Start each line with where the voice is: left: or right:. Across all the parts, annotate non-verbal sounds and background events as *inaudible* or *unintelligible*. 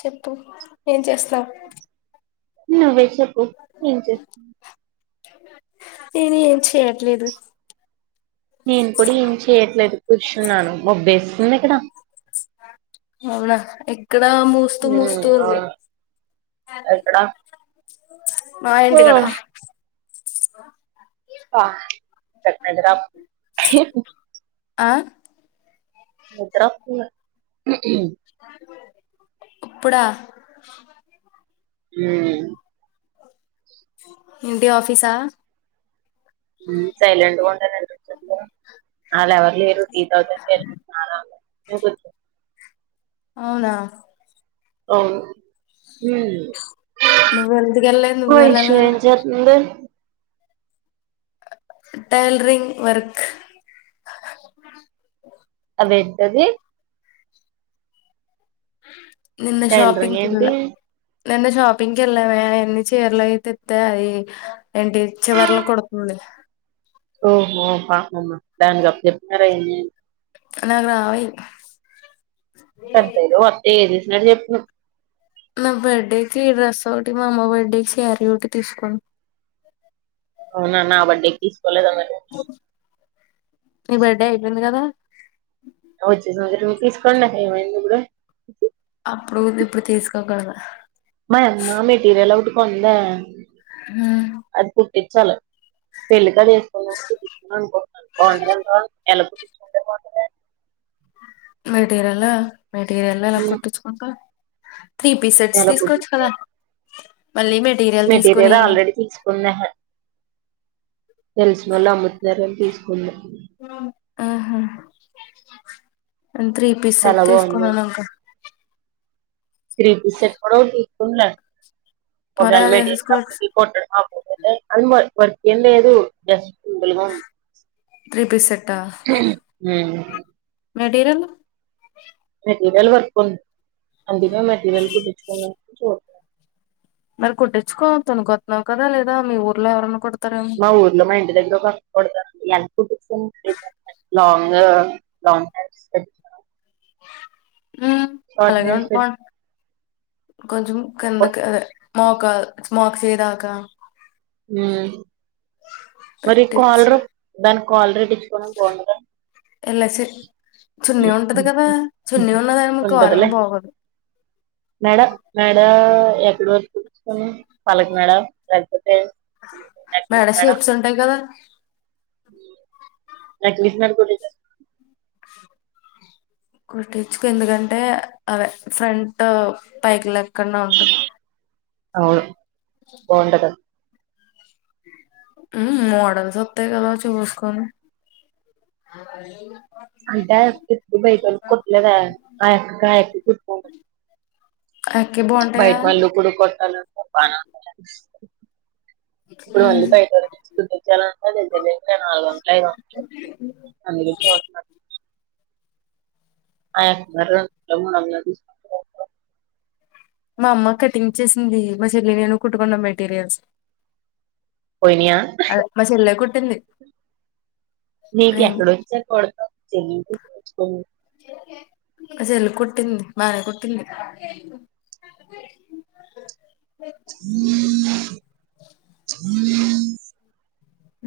left: చెప్పు ఏం చేస్తున్నావు
right: నువ్వే చెప్పు ఏం చేస్తు
left: నేను ఏం చేయట్లేదు
right: నేను కూడా ఏం చెయట్లేదు కూర్చున్నాను మబ్బేస్తుంది ఎక్కడ
left: అవునా ఎ ఇక్కడ మూస్తూ
right: ఉమ్
left: మూస్తూ ఉంది
right: అవును ఎక్కడ
left: మా
right: ఓ
left: ఇంటి కాడ
right: ఆ చెప్పాడు గా
left: ఆ
right: నిద్ర వస్తంది
left: ఇప్పుడా
right: ఉమ్
left: ఏంటి ఆఫీసా
right: సైలెంట్ గ ఉంటానని ఎందుకు చేప్పావ్ వాళ్ళు ఎవరు లేరు టీ తాగడానికి వెళ్ళారు రాలా
left: అవునా
right: అవును ఉమ్
left: నువ్వు ఎందుకు వెళ్ళలేదు నువ్వు
right: ఉఫ్
left: వెళ్ళాలి కదా
right: ఎం చేస్తన్నారు
left: టైలరింగ్ వర్క్
right: ఎంటది
left: నిన్న
right: టైలరింగ్
left: షోపింగ్ కి వెళ్ళ
right: ఏంటి
left: నిన్న షోపిింగ్ కి వెళ్ల మేఅవి అన్ని చీరలు అయి తెత్తె అయి ఎంటి చివరల కుడతుంది
right: ఓహో పాపమ్మా దానికి అప్ చెప్తారా ఏమి
left: నాకు రావయ్
right: *inaudible*
left: నా బర్త్డేకి డ్రెస్ ఒకటి మా అమ్మ బర్త్డేకి శారీ ఒకటి తీసుకోం
right: అవునా నా బర్త్డే కి తీసుకోలేదా మరి
left: నీ బర్త్డే అయిపోంది కదా
right: తీస్కొనరా ఏమైయింది ఇపుడు
left: ప్పు ఇప్పుడు ఇప్పుడు తీసుకోకుడదు
right: మా యమ్మ మెటీరియల్ ఒకటి కొందే
left: హ్మ్
right: ఇచ్చాలి పెళ్ళికది ఏసుకొని అనుకుంటున్నాను బావుంటదంటవ ఎలా కుట్టించుకుంటే బావుంటదే
left: మెటీరియల్ మెటీరియల్ ఎలా
right: ఉమ్
left: కుట్టిచ్చుకుంట త్రీ పీసెట్స్
right: ఎలా
left: తీసుకోవచ్చు
right: కుట్టిస్తే
left: కదా మళ్ళీ తీసుకుని
right: మెటీరియల్ ఆల్రెడీ తీసుకుందెహే తెలిసినోళ్లు అమ్ముతున్నారు అని తీసుకుంది
left: ఉ హ్మ్ నేన్ త్రీ
right: చాలా
left: పీసెట్
right: బాగుంది
left: తీసుకున్నా లన్కున్
right: త్రీ పీస్ సెట్ కూడా ఒకటి తీసుకున్న *inaudible*
left: మరి అది వేసేసుకోవచ్చు
right: అంవర్క్ అ వర్క్ ఏం లేదు ఎస్
left: త్రీ పీస్ సెట్టా మెటీరియల్
right: మెటీరియల్ వర్క్ ఉంది అందుకే మెటీరియల్ కుట్టించున్ చూ
left: మరి కుట్టిచుకో తను కొతున్నావు కదా మీ ఊర్లో ఎవరైన్నా కొ
right: మా ఊర్లో మా ఇంటి దగ్గర ఒక అక్క కడతానంది *inaudible* లాంగ్ లాంగ్ హాండ్స్
left: ఉ అలాగే ఉండిపో కొంచం కిందకి మోకా మొకసేయ్ దాకా
right: హ్మ్ మరి
left: పెట్టించి
right: కోలరు దాని కాలర్ ఎట్టుచ్చుకోవడానికి బాగోదా
left: ఎలసి చున్నీ ఉంటది కదా చున్నీ ఉన్నదని మీకు కాలరు
right: ఉంటదిలే
left: బాగోదు
right: మెడ మెడా ఎక్కడ వరకు కుట్టించుకోను పల్లకి మెడ
left: మెడ షేప్స్ ఉంటాయి కదా
right: నాకు మెషిన్ *inaudible*
left: కుట్టించుకో ఎందుకంటే అవే ఫ్రంట్ పైకి లె క్కన్నా ఉంట
right: అవును బాగుంటది
left: హ్మ్ మోడల్ సత్తే కదా చూసుకొని
right: అంటే ఆ యక్క ఎక్కువ బయటోళ్ళకి కుట్లేదే ఆ ఎక్కకి ఆ యక్కే కుట్టుకుంటుంది
left: అక్కి
right: బయట
left: బాగుంటాయా
right: వాళ్ళు కూడా కొట్టాల బ ఇప్పుడు
left: ఉమ్
right: మళ్ళి బయటోళ్ళకి తెచ్చి కుట్టిచ్చాలన్నా దగ్గర దగ్గర నాలుగు వందలు ఐదు వందలైద్ది అందుకె చూత్న *inaudible*
left: మా అమ్మ కటింగ్ చేసింది మా చెల్లి నేను కుట్టుకున్నాం మెటీరియల్స్
right: పోయినాయా
left: అద మ చెల్ల కుటింది
right: నీకెక్కడోచ్ *inaudible*
left: చెల్లి కొట్టింది బానే కొట్టింది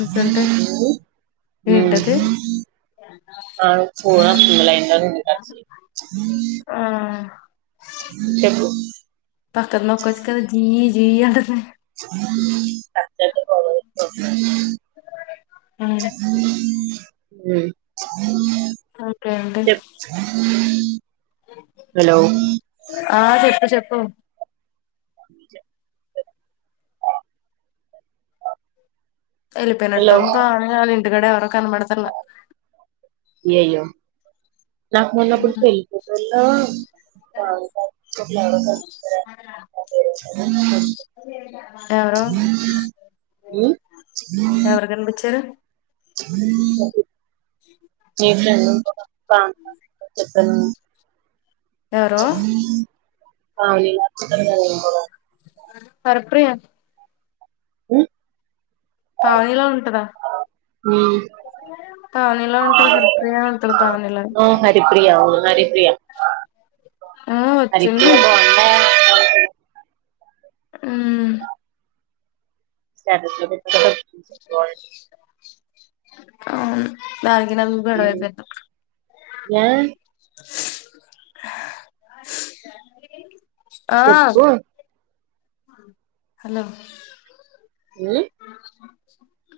left: ఇంకేంటి
right: హ్మ్
left: ఏంటది
right: ఆ ఫోన్ లైన్లో ఉది
left: ఆ
right: చెప్పు
left: పక్కన్నోకొచ్ కదా జీ జీ అంటది
right: *unintelligible*
left: హ్మ్ ఇంకేంటి
right: చెప్
left: ఆ చెప్పు చెప్పు
right: హలో
left: వెళ్లిపోయినట్టుంది పా నింటికాడ ఎవర కనబడతన్ల
right: ఏయ నక్ మొన్న పెళ్లి ఫోటోలో *unintelligible*
left: ఎవరు ఎవరు కనిపిచ్చారు
right: *inaudible*
left: ఎవరో
right: *inaudible*
left: హరిప్రియ
right: హ్మ్
left: తానీలా ఉంటదా
right: ఉమ్
left: *inaudible* పానీలా ఉంటంది హరిపయ ఉంటంది పావనీలా
right: ఆ హరిప్రియ అవును హరిప్రియ
left: ఉమ్
right: హరిప్రియ
left: ఒచ్చింది.
right: బాగుందా
left: ఉమ్
right: *inaudible*
left: అవును దానికి నాకు గొడవపోయిందప్పుడు
right: ఏ
left: *inaudible* ఆ
right: చెప్పు
left: హలో!
right: ఉమ్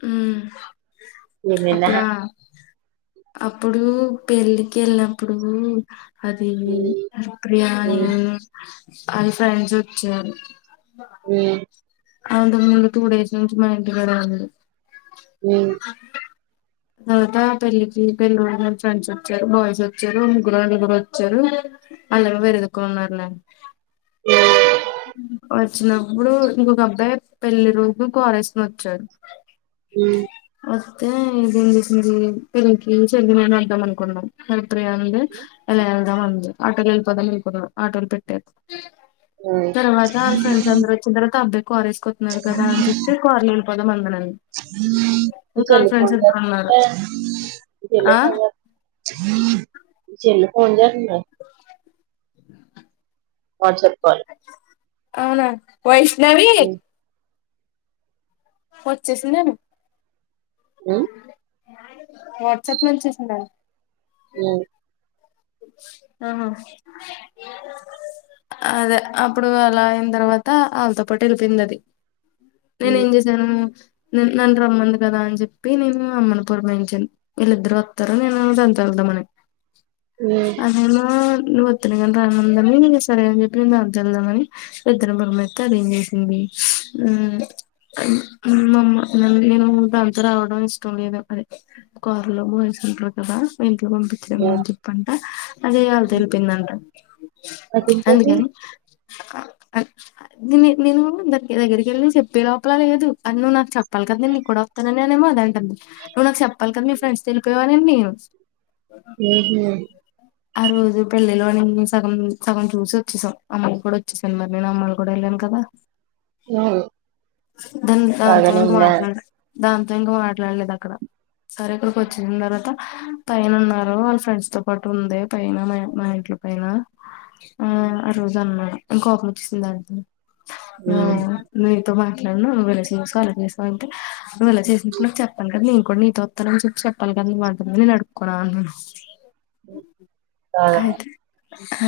left: ఉమ్
right: ఏమైంది ఆహా
left: అప్పుడా అప్పుడు పెళ్ళికెలనప్పుడు అది
right: ఉమ్
left: బిర్యానీ
right: ఉమ్
left: అది ఫెండ్స్ వచ్చారు
right: ఆ
left: అంతకు ముందు టూ డేస్ నుంచి మా ఇంటికాడె ఉంది.
right: *inaudible*
left: అ త పెళ్ళికి పెళ్ళ ఫ్రెండ్స్ వచ్చారు బాయ్స్ వచ్చారు ముగ్గురు అళ్ కూడా వచ్చారు అలాగ వేరేద *inaudible* వచ్చినప్పుడు ఇంకొక అబ్బాయి పెళ్లి రోజులు కోరేస్కొని ఒచ్చాడు
right: ఉమ్
left: అయితే ఇదేం చేసింది పిల్లకి చదివి మని అందాం అనుకున్నాం ఇప్పుడు అంది ఎలా వెళ్దాం అంది ఆటోకే వెళ్ళపోదాం అనుకున్న ఆటోలు పెట్టరు
right: ఉమ్
left: తర్వాత వాళ్ ఫ్రెండ్స్ అందరు వచ్చిన తర్వాత అబ్బాయి క్వార్ వేసుకతున్నారు కదా అని చెప్పి కార్ వెళ్ళిపోదాం అందరంని
right: *inaudible* మీ చెల్లు
left: ఆ
right: ఫోన్ చేతంది వాట్సాప్ కాల్
left: అవునా వైష్ణవి
right: ఉమ్
left: వొచ్చేసిందేమో
right: ఉమ్
left: వాట్సాప్ లో చేసిందాండి
right: ఉమ్
left: ఆహా!? అదే అప్పుడు అలా అయిన తర్వాత వాళ్ళతో పాటు వెళ్ళిపోయింది అది నేను
right: ఉమ్
left: ఏం చేస్త నన్నురమ్మంది కదా అని చెప్పి నేను అమ్మను పూరమాయించాను వీళ్ళిద్దరు వత్తారు నేను నేను తనతో వెళ్దామని
right: ఉమ్
left: అదేమో నువ్వు ఒత్తేనేగాని రానుందని సరే అని చెప్పి నేను దానితో వెళ్దామని ఇద్దరినీ పురమా ఇత్తే అది ఏమ్ చేసింది ఉమ్ మమ్మ నేను దాంతా రావడం ఇష్టం లేదు అది కార్లో బ ఇంట్లో కదా ఇంట్లో పంపించమ్
right: యా
left: అని చెప్పంట అదే వాళ్ళతో వెళ్ళిపోయిందంట
right: అదేం కర్రీ
left: అందుకని నేను దానికి దగ్గరికి వెళ్ళి చెప్పేలా చెప్పలేదు అ నవ్వు నాకు చెప్పిదా నంీ ఇ కూడాడ వస్తాననేమో అదంటం నవ్వు నాకు చెప్పి కదా మీ ఫ్రెండ్స్ తెలిపోయేవ *unintelligible* అ *unintelligible*
right: ఉ *unintelligible*
left: ఆ రోజు పెళ్ళిలో అని సగం సగం చూసి వచ్చేసాం అమ్మకి కూడా వచ్చేసాను మరి నేను అమ్మలు కూడా వెళ్ళ కదా
right: ఆవు *unintelligible*
left: దాని దాంతో ఇంకా మాట్లాడ దాంతో ఇంకా మాట్లాడలేదు అక్కడ సరే ఇక్కడికి వచ్చిన తర్వాత పైన ఉన్నారు వాళ్ళ ఫ్రెండ్స్ తో పాటు ఉంది పైన మా మా ఇంట పైన ఆ ఆ రోజు అన్నా ఇంకోకలి వచ్చసిలా *unintelligible* ఆ
right: ఉమ్
left: నీ తో మ నువ్వు ఇలా చేసావు అలా చేసావు అంటే నువ్వు అలా చేసినప్పుడు నాకు చెప్పాలి కదా నేను కూడా నీతో వత్తా అని చెప్పి చెప్పాలి నీ మాట మీద నే నడుపు కోర అన్నాను
right: ఆ
left: అయితే ఆ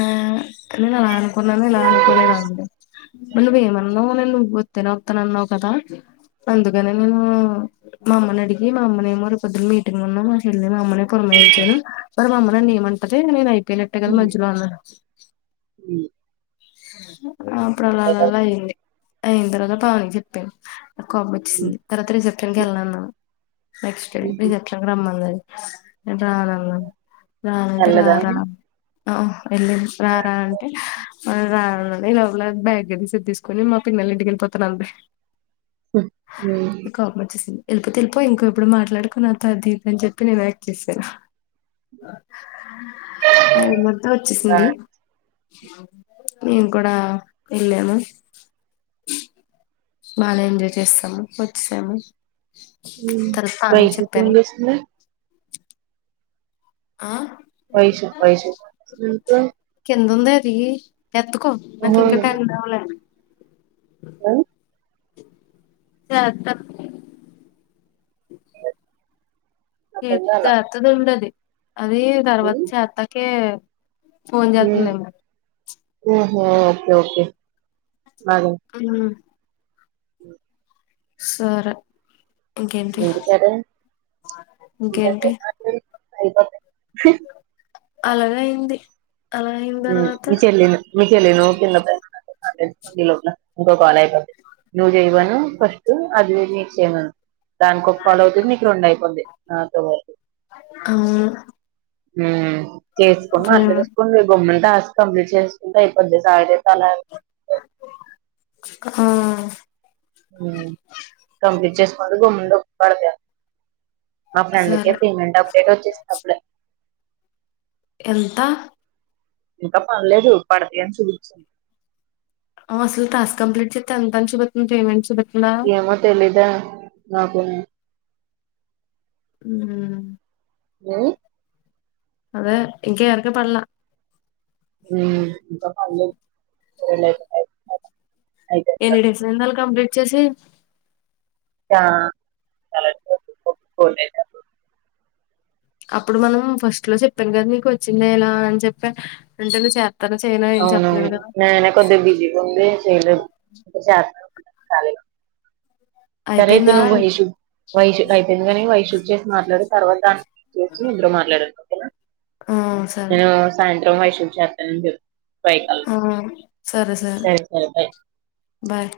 left: నేను అలా అనుకున్నాను ఇలా అనుకోలేదా అండి *unintelligible* మరి నువ్వేమన్నావు నేను నువ్వు వత్తెనే వత్త న్నావు కదా అందుకనే నేమో మా అమ్మని అడిగి మా అమ్మనేమో రేపొద్దు మీటింగ్ ఉన్నా మా చెల్లి మా అమ్మనే పురమా ఏంచయను మరి మమ్మ నన్ను ఏమంటది నేను అయిపోయినట్టే కదా
right: ఉంది
left: మధ్యలో అన్నాను
right: ఉమ్
left: ఆ అప్పుడు అలా
right: అంతేగా
left: అలాలా అయింది అయిన తర్వాత పావనికి చెప్పాను నాకు కోపం
right: ఉమ్
left: వచ్చేసింది తర్వాత రిసెప్షన్కి వెళ్ళాన్నాను నెక్స్ట్ డే
right: ఉహు
left: రిసెప్షన్ కి రమ్మందది నేను రానన్న రానంటే రా
right: తెల్లదా
left: రా
right: ఉమ్
left: ఆ వెళ్ళింది రా రా అంటే ఇలా బ్యాగ్ తీసి తీసుకని మా పిన్ని ఇంటికి వెల్లిపోతంది *unintelligible* నంది
right: ఉమ్
left: కోపమొచ్చేసింది తెలిపో తెలిపో ఇంకో ఎప్పుడు మాట్లాడకు నాతో అని తీర్పు నేను యాక్ట్ చేశాను అది మొత్తం
right: బా
left: వచ్చేసింది మేం కూడా వెళ్ళాము బాగానే ఎంజాయ్ చేస్తాము వచ్చేసాము
right: ఉం
left: తర్వాత పావనికి
right: వైషు ఫోన్
left: చెప్పాను
right: చేస్తుంది
left: ఆ
right: వై శు వై షు ఎందుకు
left: తీ ఎత్తుకో నాకు ఇంకా తండ్రి అవలే
right: ఆ
left: చేత్త ఇ
right: అర్థం కాలా
left: అతది ఉండది *unintelligible* అది తర్వాత
right: ఉమ్
left: చేత్తకే ఫోన్ చేత్తంది ఏమో
right: ఆ ఓకే ఓకే
left: ఉం
right: ఉం
left: సరే ఇంకేంటి
right: *unintelligible*
left: ఇంకేంటి
right: అయిపోతే
left: అలాగే అయింది అలా అయిన తర్వాత
right: మీ చెల్లి మీ చెల్లి నో కింద బ ఈ లోపల ఇంకో కాల్ అయిపోద్ది నువ్వు జైవను ఫస్ట్టు అదివి మీకు చేయమను దానికి ఒక కాల్ అవుతుంది మీకు రెండు అయిపోద్ది నాతో పాటు
left: అవును
right: హ్మ్ చేసుకోని
left: ప్రేమ
right: మాట్లాడేసుకోండి గమ్మున టాస్క్ కంప్లీట్ చేసుకుంటే అయిపోద్ది *unintelligible*
left: ఆ
right: కంప్లీట్ చేసుకుంటే గమ్మున డబ్బులు పడతాయి మా ఫ్రెండ్కే
left: సరే
right: పేమెంట్ అప్డేట్ వచ్చేసింది అప్పుడే
left: ఎంత
right: ఇంకా పడలేదు పడతయని చూపించ
left: అసలు టాస్క్ కంప్లీట్ చేత్తే ఎంతని చుపిత్తంది పేమెంట్ చూపి
right: ఏమో తెలీదా నాకూని
left: హ్మ్
right: హ్మ్
left: అదే ఇంక ఎవరికి పడలా
right: ఇంకా పడలేదు
left: ఎన్ని డేస్ అయింది ఆళ్ళు కంప్లీట్ చేసి
right: చ *unintelligible* ఒప్పుకోలేదు
left: అప్పుడు మనం ఫస్ట్ లో చెప్పాం కదా నీకు వచ్చిందా ఎలా అని చెప్పి వెంటనే
right: అవునవును నేనే కొద్దిగా బిజీ గుండి చేయలేం చేద్దాం కాల్ సరే అయితే
left: అయిపోయిందా
right: నువ్వు వైషు వైషు అయిపోయింది గాని వైషు కి చేసి మాట్లాడు తర్వాత చేసి ఇద్దరు మాట్లాడండి
left: ఆ సరే
right: ఆ సాయంత్రం వైషు కి చేత్తానని చెప్పు ఫైవ్ కల్లా.
left: ఆ సరే సరే బాయ్